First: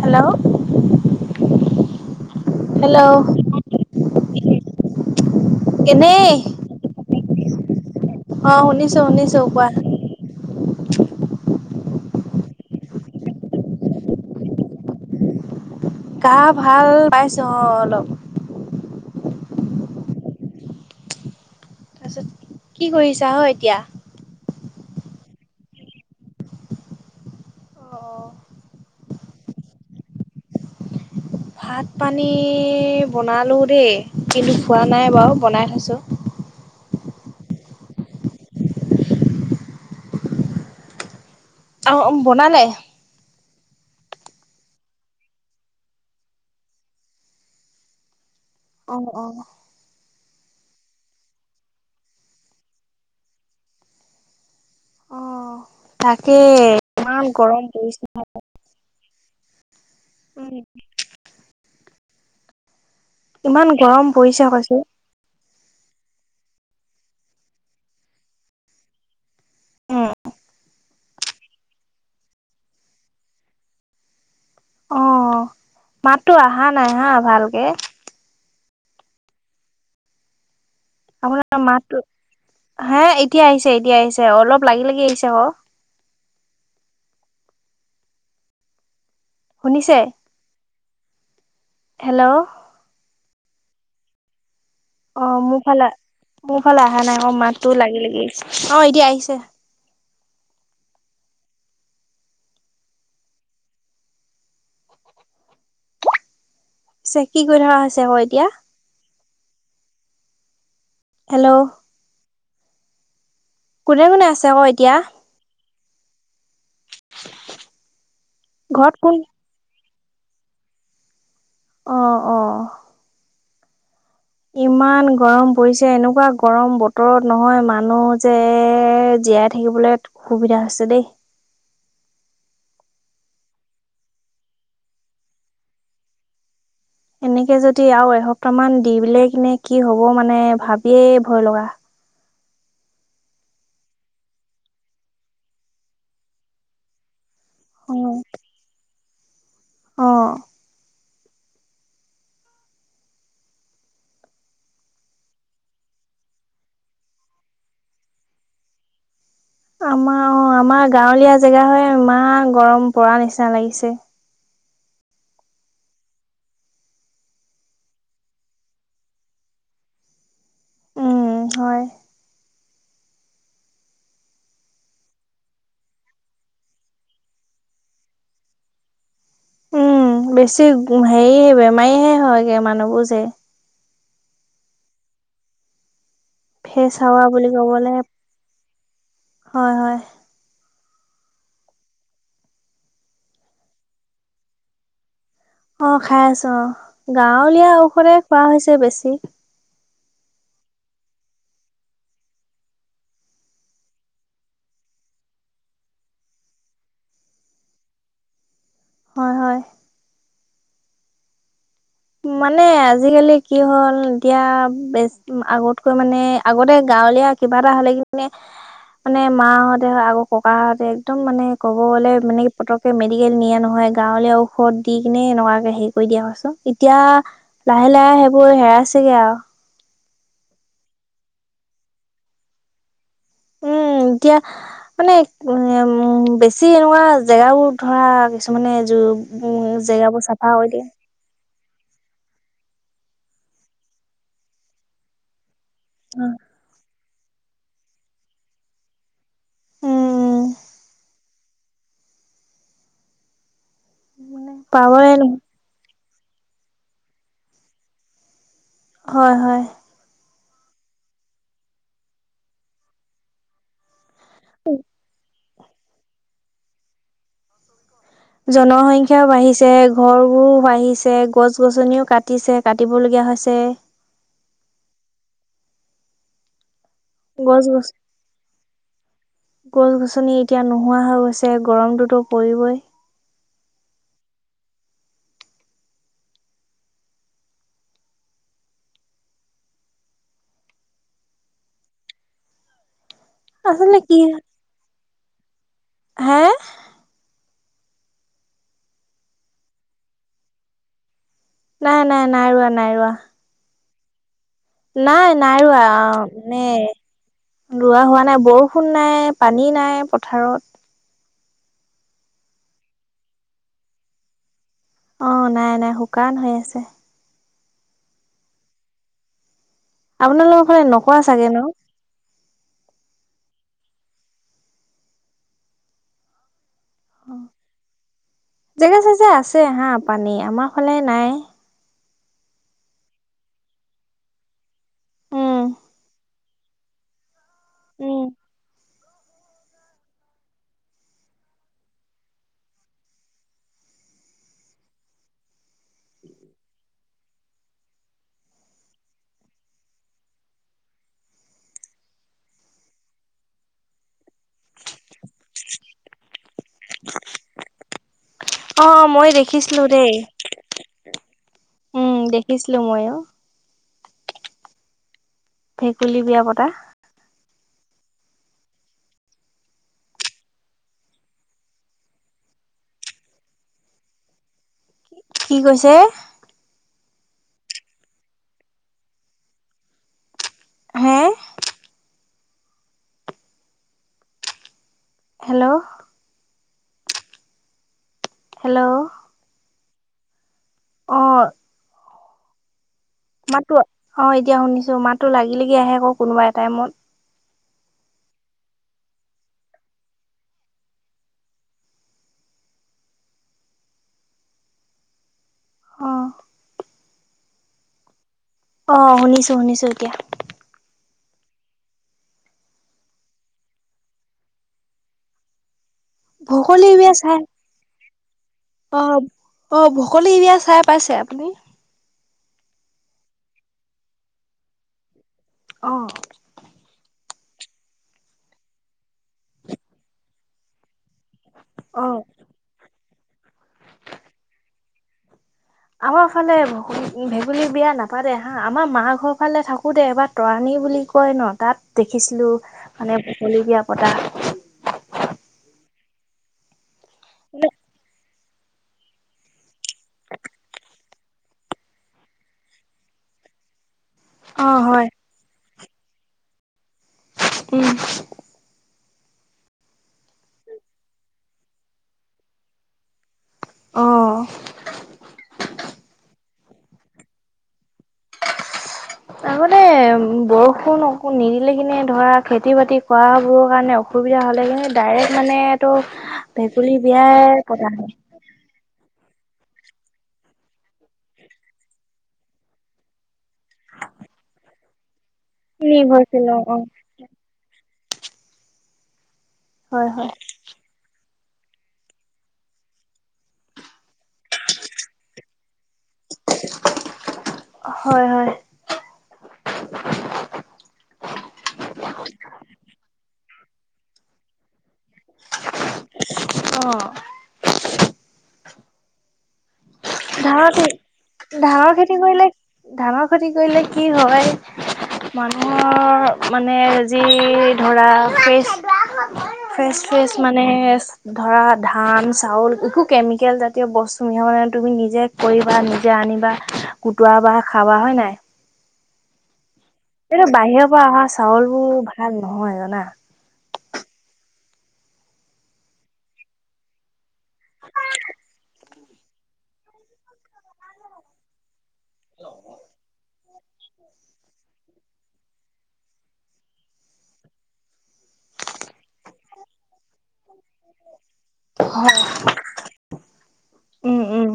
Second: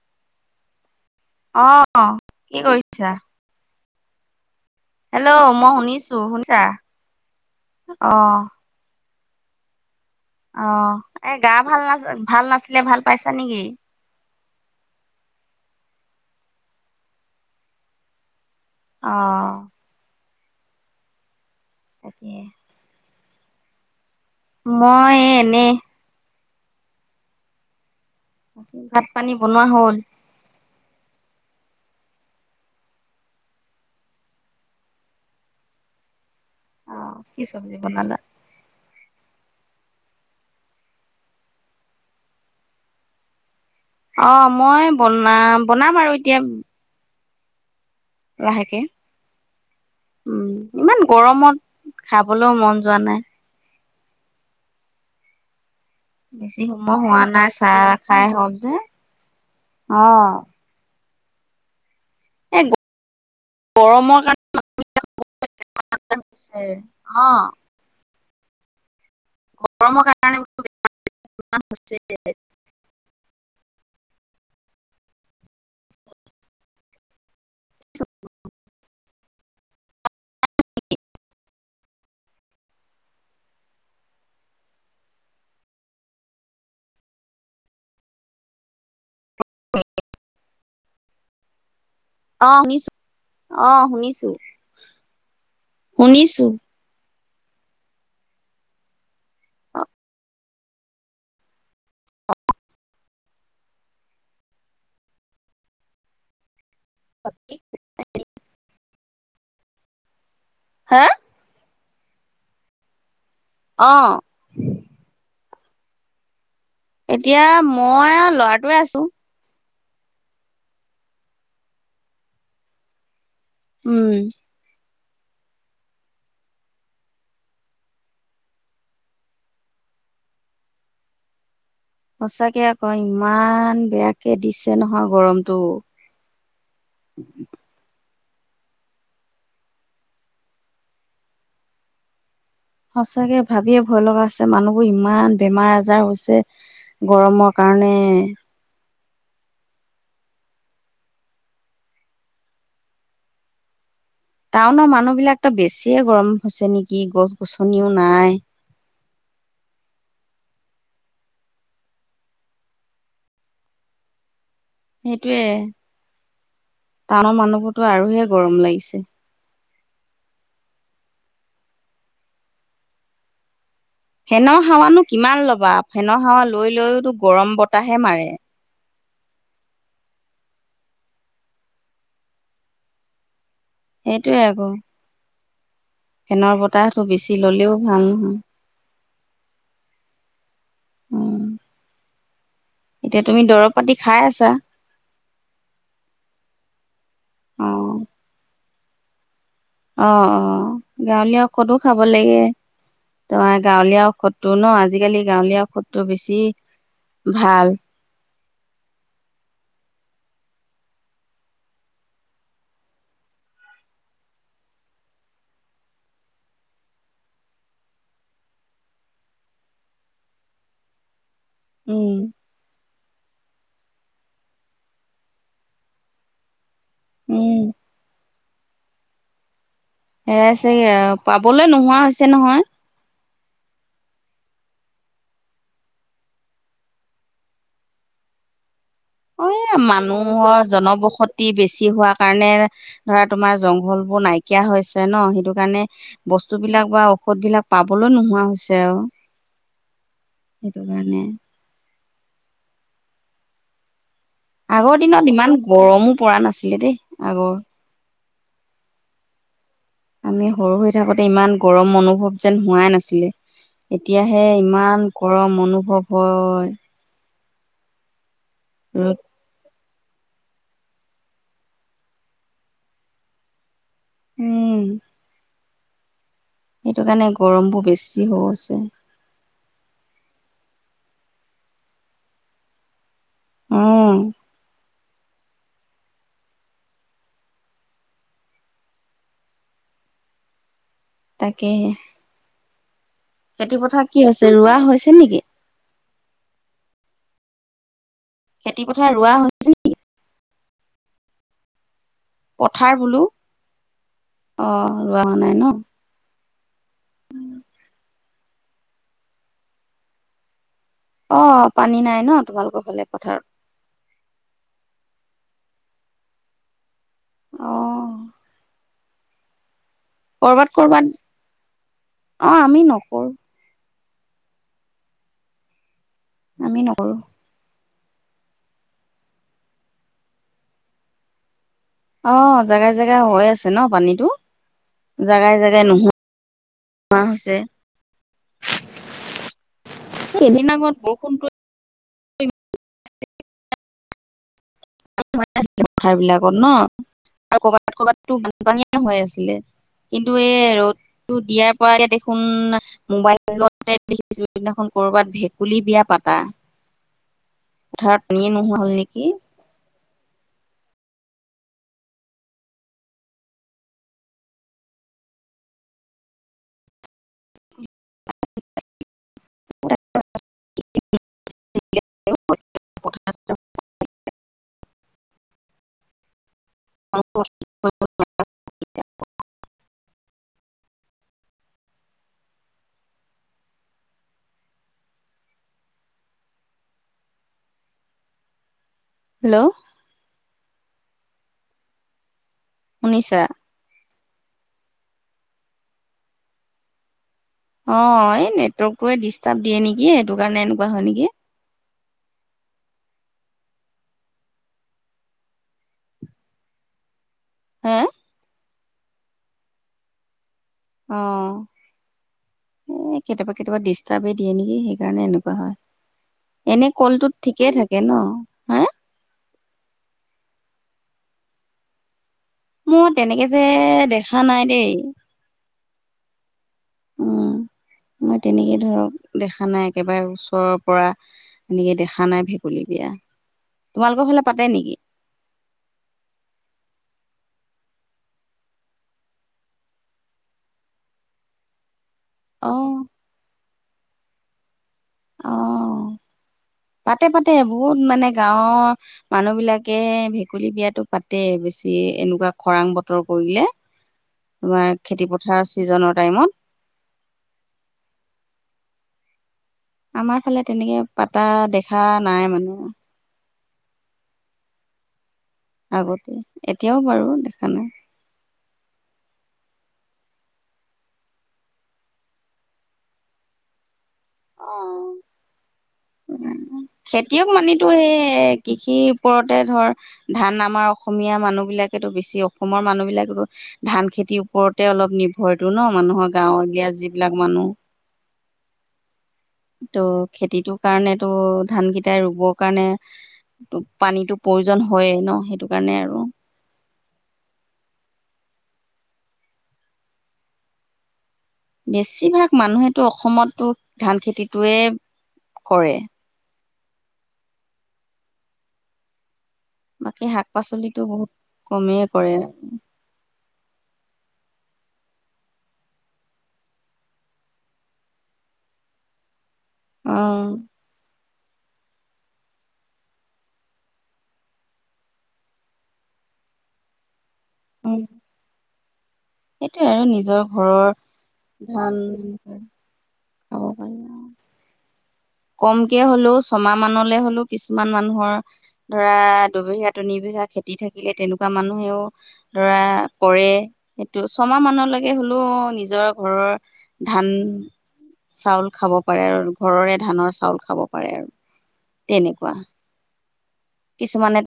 Hello অ'। কি hello কৰিছা? হেল্ল' মই শুনিছোঁ, এনেই শুনিছা? অ', শুনিছোঁ, শুনিছোঁ কোৱা। অ', এ গা ভাল না- ভাল নাছিলে ভাল পাইছা নেকি? গা ভাল পাইছোঁ, অ' অলপ। অ'। তাৰপিছত তাকে কি কৰিছা অ' এতিয়া? মই, এ এনেই। অ' ভাত পানী বনোৱা হ'ল। ভাত পানী বনালোঁ দেই কিন্তু খোৱা নাই বাৰু বনাই থৈছোঁ। অ', কি চব্জি বনালা? অ' বনালে অ', মই বনা- বনাম আৰু এতিয়া। লাহেকে, অ অ উম, ইমান গৰমত খাবলৈও মন যোৱা নাই। অ তাকে বেছি সময় হোৱা ইমান নাই গৰম চাহ পৰিছে খাই হল যে অ'। উম এই ইমান গৰম গৰমৰ পৰিছে কৈছো কাৰণে [unintelligible] অ'। গৰমৰ কাৰণে [unintelligible] অ মাততো অহা নাই হা ভালকে। [unintelligible] [unintelligible] আপোনাৰ মাতটো, হে এতিয়া আহিছে এতিয়া আহিছে অলপ লাগি লাগি আহিছে হ'। শুনিছে হেল্ল' অ' শুনিছ, অ' শুনিছোঁ। অ' মোৰ ফালে মোৰ ফালে অহা নাই অ' মাতটো লাগি লাগি আহিছে অ' এতিয়া আহিছে। পিছে কি কৰি কথা হৈছে আৰু এতিয়া? হা? হেল্ল'। অ কোনে কোনে আছে আকৌ এতিয়া? এতিয়া মই আৰু ল ঘৰত কোন অ', অ'। উম। ইমান গৰম পৰিছে এনেকুৱা গৰম বতৰত নহয় মানুহ যে জীয়াই থা থাকিবলৈ সুবিধা হৈছে দেই। সঁচাকে আকৌ ইমান বেয়াকে দিছে নহয় গৰমটো। এনেকে যদি আৰু এসপ্তাহ মান দিবিলে কিনে কি হ'ব মানে ভাবিয়েই ভয় লগা। সঁচাকে ভাবিয়ে ভয় লগা হৈছে মানুহবোৰ ইমান বেমাৰ আজাৰ হৈছে। গৰমৰ কাৰণে। অ অ'। টাউনৰ মানুহবিলাকতো বেছিয়ে গৰম হৈছে নেকি গছ গছনিও নাই। আমাৰ অ' আমাৰ গাঁৱলীয়া জেগা হয় ইমান গৰম পৰা নিচিনা লাগিছে। সেইটোৱে, টাউনৰ মানুহবোৰতো আৰুহে গৰম লাগিছে। উম হয়। ফেনৰ হাৱানো কিমান ল'বা ফেনৰ হাৱা লৈ লৈওতো গৰম বতাহে মাৰে। উম, বেছি হেৰি বেমাৰীহে হয়গে মানুহবোৰ যে। সেইটোৱে আকৌ। ফেনৰ বতাহটো ফেচহাৱা বেছি বুলি ল'লেও ক'বলে ভাল নহয়। হয় হয়। উম। এতিয়া তুমি দৰৱ পাতি খাই আছা। অ' খাই আছোঁ অ' অ গাঁৱলীয়া ঔষধে খোৱা হৈছে বেছি। অ', অ', গাঁৱলীয়া ক'তো খাব লাগে। তোমাৰ গাঁৱলীয়া ঔষধটো ন' আজিকালি গাঁৱলীয়া ঔষধটো বেছি, ভাল। হয় হয়। মানে আজিকালি কি হ'ল এতিয়া বে আগতকৈ মানে আগতে গাঁৱলীয়া কিবা এটা হ'লে কিনে, মানে মাহঁতে আকৌ ককাহঁতে একদম মানে ক'ব গ'লে উম মানে পতককে মেদি [unintelligible] নহয় গাঁৱলীয়া ঔষধ দি কিনে এনেকুৱাকে হেৰি কৰি দিয়া [unintelligible] এতিয়া, উম লাহে লাহে সেইবোৰ হেৰাইছেগে আৰু। হেৰাইছেগে আৰু পাবলৈ নোহোৱা হৈছে নহয়। উম, এতিয়া মানে [unintelligible] বেছি এনেকুৱা জেগাবোৰ ধৰা কিছুমানে এ, জেগাবোৰ চাফা মানুহৰ কৰি দিয়ে জনবসত [unintelligible] বেছি হোৱা কাৰণে ধৰা তোমাৰ জংঘলবোৰ নাইকিয়া হৈছ [unintelligible] ন' সেইটো কাৰণে বস্তুবিলাক বা ঔষধ বিলাক পাবলৈ নোহোৱা হৈছে আৰু, উম সেইটো কাৰণে। আগৰ পাবই দিনত ইমান গৰমো পৰা নাছিলে দেই আগৰ। হয় হয়। আমি সৰু হৈ থাকোতে ইমান গৰম অনুভৱ যেন হোৱাই নাছিলে। এতিয়াহে ইমান গৰম অনুভৱ হয়। ৰ'দ জনসংখ্যাও বাঢ়িছে ঘৰবোৰো বাঢ়িছে গছ গছনিও কাটিছে কাটিবলগীয়া হৈছে উম, সেইটো কাৰণে গছ গৰমবোৰ গছ বেছি হৈ আছে গছ গছনি এতিয়া নোহোৱা হৈ গৈছে গৰমটোতো পৰিবই উম, তাকে হে খেতি পথাৰ কি হৈছে, ৰুৱা হৈছে নেকি? হাঁ? খেতি পথাৰ ৰুৱা হৈছে [unintelligible] নাই - নাই - নাই ৰুৱা, পথাৰ নাই ৰুৱা। বোলো অ ৰোৱা নাই হোৱা - নাই ন ৰুৱা অ', নে ৰুৱা হোৱা নাই, বৰষুণ নাই, পানী নাই পথাৰত অ', পানী নাই ন' তোমালোকৰ ফালে পথাৰত। অ', নাই নাই শুকান হৈ আছে। অ', আপোনালোকৰ কৰবাত ফালে কৰবাত নকোৰা চাগে ন? অ', আমি নকৰোঁ। আমি নকৰোঁ। জেগা চেগা আছে হা পানী আমাৰ ফালে নাই। অ', জেগাই জেগাই হৈ আছে ন' পানীতো, জেগাই উম, জেগাই নোহোৱা মাহ হৈছে উম, এদিন আগত বৰষুণটো [unintelligible] পথাৰ বিলাকত ন' আৰু কৰবাত কৰবাতো বানপানীয়ে হৈ আছিলে। কিন্তু এই ৰ'দটো দিয়াৰ পৰা দেখোন মোবাইলতে দেখিছো সেইদিনাখন কৰবাত ভেকুলী বিয়া পাতা। পঠাৰত পানীয়ে নোহাৱা হ'ল নেকি? দেখিছিলোঁ দেই উম, দেখিছিলোঁ ময়ো। ভেকুলী বিয়া পতা। [inaudible] [inaudible] কি কৈছে? [inaudible] [inaudible] হে? হেল্ল' হেল্ল' হেল্ল' অ', শুনিছা? অ', এতিয়া শুনিছোঁ মাতো লাগি লাগি আহে আকৌ কোনোবা এ টাইমত। অ', এই নেটৱৰ্ক টোৱে ডিষ্টাৰ্ব দিয়ে নেকি, সেইটো কাৰণে এনেকুৱা হয় নেকি। অ হে? অ', শুনিছোঁ শুনিছোঁ এতিয়া। অ', এ কেতিয়াবা কেতিয়াবা ডিষ্টাৰ্বেই দিয়ে নেকি, সেইকাৰণে এনেকুৱা হয়। ভকলী এনেই বিয়া কলটোত চাই ঠিকেই থাকে ন? হা অ', অ', অ, ভকলি বিয়া চাই পাইছে আপুনি? মোৰ তেনেকে যে দেখা নাই দেই। অ'। উম, মই তেনেকেই ধৰক দেখা নাই একেবাৰে ওচৰৰ পৰা। এনেকে অ দেখা নাই ভেকুলী বিয়া। তোমালোকৰ ফাললে পাতে নেকি? আমাৰ ফালে ভেকুলীৰ বিয়া নাপাতে হা। আমাৰ মা ঘৰ ফালে থাকো দে এবাৰ তৰাণী বুলি কয় ন তাত দেখিছিলোঁ অ', মানে ভেকুলী বিয়া পতা। অ', পাতে পাতে বহুত মানে গাঁৱৰ মানুহবিলাক তাকে ভেকুলী বিয়াতো পাতে বেছি এনেকুৱা খৰাং বতৰ কৰিলে। অ তোমাৰ হয় খেতিপথাৰ ছিজনৰ টাইমত। উম। আমাৰ ফালে তেনেকে পাতা দেখা নাই মানে। অহ। আগতে এতিয়াও বাৰু দেখা নাই। তাৰমানে বৰষুণ অ' নিদিলে কিনে ধৰা খেতি বাতি কৰা বোৰৰ কাৰণে অসুবিধা হ'লে কিন্তু ডাইৰেক্ট মানেটো অ', ভেকুলী খেতিয়ক বিয়াই মানেতো পতা হয়। সেই কৃষিৰ ওপৰতে ধৰ ধান আমাৰ অসমীয়া মানুহ বিলাকেতো বেছি অসমৰ মানুহবিলাকো ধান খেতিৰ ওপৰতে অলপ নিৰ্ভৰটো ন নি মানুহৰ গৈছিল অ অ গাঁৱলীয়া যিবিলাক মানুহ। ত' হয় হয় খেতিটোৰ কাৰণেতো ধান কেইটাই ৰোবৰ কাৰণে। ত পানীতো প্ৰয়োজন হয়ে ন সেইটো কাৰণে আৰু। হয়, হয়। বেছিভাগ মানুহেতটো অসমতো ধান খেতিটোয়ে কৰে। অ'। বাকী শাক ধানৰ খতি পাচলিতো বহুত ধানৰ কমেই খেতি কৰে কৰিলে ধানৰ খেতি কৰিলে কি হয়। মানুহৰ মানে যি ধৰা ফেচ ফ্ৰেচ অ ফ্ৰেছ মানে ধৰা ধান চাউল একো কেমিকেল জাতীয় বস্তু মিহলাই মানে তুমি নিজে কৰিবা নিজে আনিবা কুটোৱা বা খাবা উম, হয় নাই। সেইটোয়ে আৰু নিজৰ এইটো বাহিৰৰ ঘৰৰ পৰা অহা চাউলবোৰ ধান ভাল [inaudible] [inaudible] কমকে হ'লেও ছমাহ মানলৈ হ'লেও কিছুমান মানুহৰ ধৰা দুবিহীয়া তিন বিঘা খেতি থাকিলে তেনেকুৱা মানুহেও ধৰা কৰে। সেইটো ছমাহ মানলৈকে হ'লেও নিজৰ ঘৰৰ ধান চাউল খাব পাৰে আৰু ঘৰৰে ধানৰ চাউল খাব পাৰে আৰু হয়। তেনেকুৱা। উম কিছুমানে উম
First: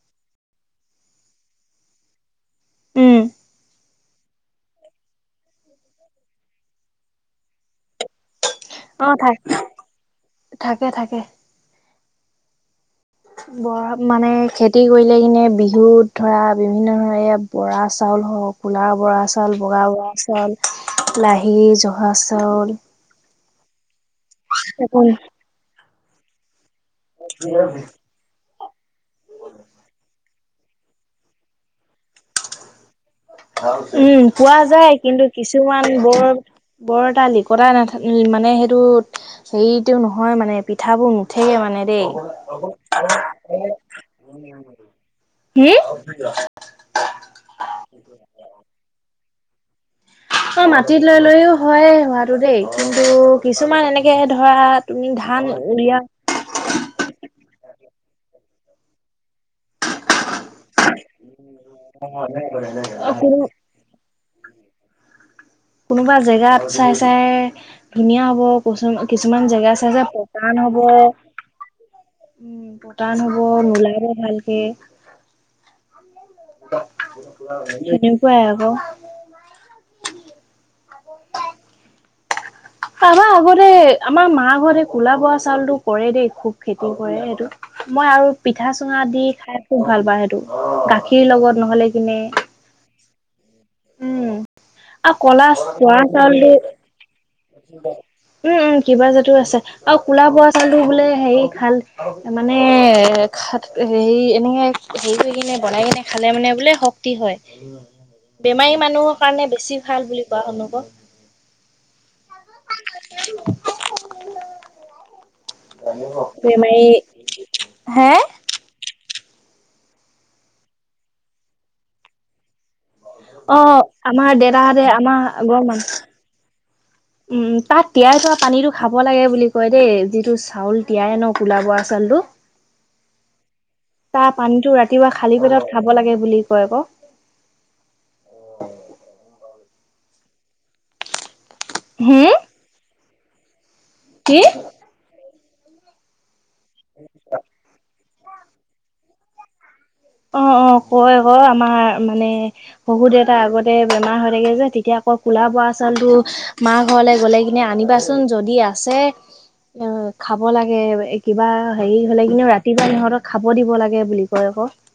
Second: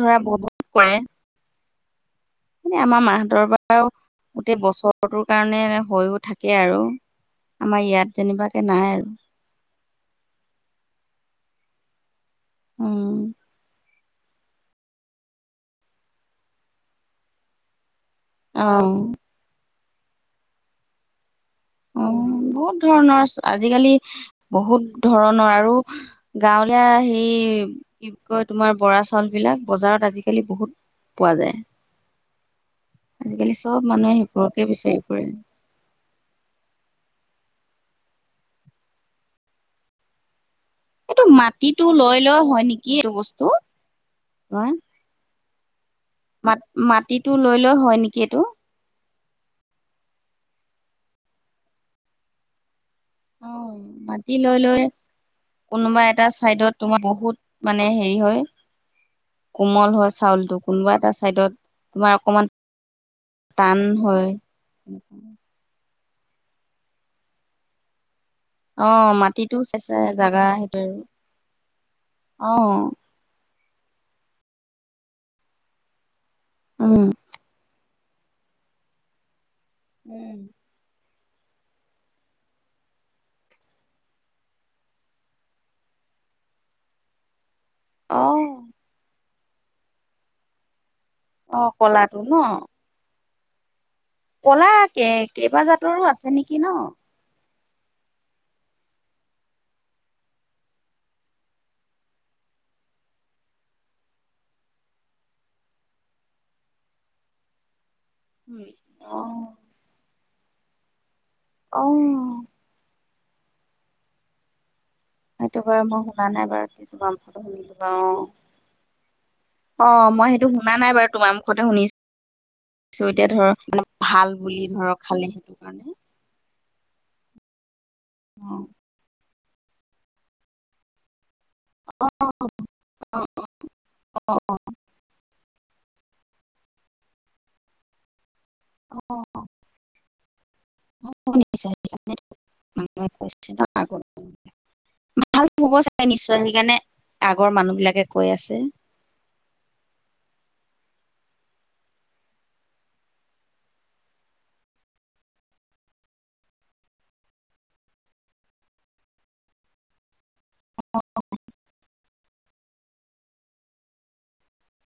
ধৰা বহুত কৰে। এনে আমাৰ উম মাহতৰ বাৰু গোটেই বছৰটোৰ কাৰণে হৈও থাকে আৰু আমাৰ ইয়াত যেনিবাকে নাই আৰু। হয়। থাকে থাকে। উম। বৰা মানে খেতি কৰিলে কিনে বিহুত ধৰা বিভিন্ন ধৰণে বৰা চাউল হওক কোলা অ বৰা চউল বগা বৰা চাউল লাহি জহা অ', বহুত চাউল ধৰণৰ আজিকালি বহুত ধৰণৰ আৰু গাঁৱলীয়া সেই কি কয় তোমাৰ বৰা চাউলবিলাক বজাৰত আজিকালি বহুত পোৱা যায়। আজিকালি চব মানুহে উম, পোৱা সেইবোৰকে যায় বিচাৰি কিন্তু ফুৰে কিছুমান বৰ বৰ এটা লিকতাই নাথাকে মানে সেইটো হেৰিতও নহয় মানে। পিঠাবোৰ এইটো নুঠেগে মানে মাটিটো দেই। লৈ লৈ হয় নেকি এইটো বস্তু তোমাৰ হম? মাটিটো লৈ লৈ হয় নেকি এইটো। অ', মাটিত লৈ লৈও হয় হোৱাতটো দেই। কিন্তু অ কিছুমান এনেকে মাটি ধৰা লৈ লৈ তুমি ধান উলিয়া কোনোবা এটা চাইডত তোমাৰ বহুত মানে হেৰি হয়। কোমল হয় চাউল টো কোনোবা এটা চাইডত। তোমাৰ অকমান অ' টান হয়। [inaudible] কোনোবা জেগাত চাই চাই ধুনীয়া হ'ব। অ কিছুমান মাটিটো জেগা চাই চাই জাগা পতান হ'ব সেইটো আৰু অ উম, পতান হব। নোলাব ভালকে। উম তেনেকুৱাই আকৌ। উম। তাবাৰ আগতে আমাৰ মা হতে কোলা বৰা চাউলটো কৰে দেই খুব খেতি কৰে সেইটো। মই অ আৰু পিঠা চুঙা দি খাই খুব ভাল পাওঁ সেইটো গাখীৰ অ লগত নহলে কিনে। কলাটো ন উম, কলা কে আৰু কলা কেইবা জাতৰো বৰা আছে চাউল নেকি ন উম, উম, কিবা যে তোৰ আছে। আৰু ক'লা বৰা চাউলটো বোলে হেৰি খাল মানে হেৰি এনেকে হেৰি কৰি কিনে বনাই কিনে খালে মানে বোলে শক্তি হয়। বেমাৰী মানুহৰ অ কাৰণে বেছি ভাল বুলি কোৱা শুনো আকৌ। অ'। [inaudible] সেইটো বাৰু মই শুনা নাই বাৰু বেমাৰী কি [unintelligible] শুনিলো বাৰু হে অ'। অ', মই সেইটো শুনা নাইাৰু তোমাৰ মুখতহে শুনিছোঁ। এতিয়া অ ধৰক ম আমাৰ ভাল বুলি দেউতাহঁতে ধৰক আমাৰ খালে সেইটো আগৰ মানুহ কাৰণে। উম, তাত তিয়াই থোৱা অ পানীটো খাব লাগে বুলি কয় দেই যিটো চাউল তিয়াই ন কলা বৰা চাউলটো। তাৰ অ পানীতটো ৰাতিপুৱা খালি পেটত খাব লাগে বুলি কয় আকৌ। অ'। হুম [unintelligible] কি? ভাল হব চাগে নিশ্চয় সেইকাৰণে আগৰ মানুহ বিলাকে কৈ আছে। অ', অ', কয় কয় আমাৰ মানে শহু দেউতাৰ আগতে বেমাৰ হৈ থাকে যে তেতিয়া আকৌ কোলা বৰা চালতটো মা ঘৰলৈ গ'লে কিনে আনিবাচোন যদি আছে। অ', খাব লাগে কিবা হেৰি হলে কিন্তু ৰাতি ৰাতিবা ইহঁতক খাব দিব লাগে বুলি কয় আকৌ।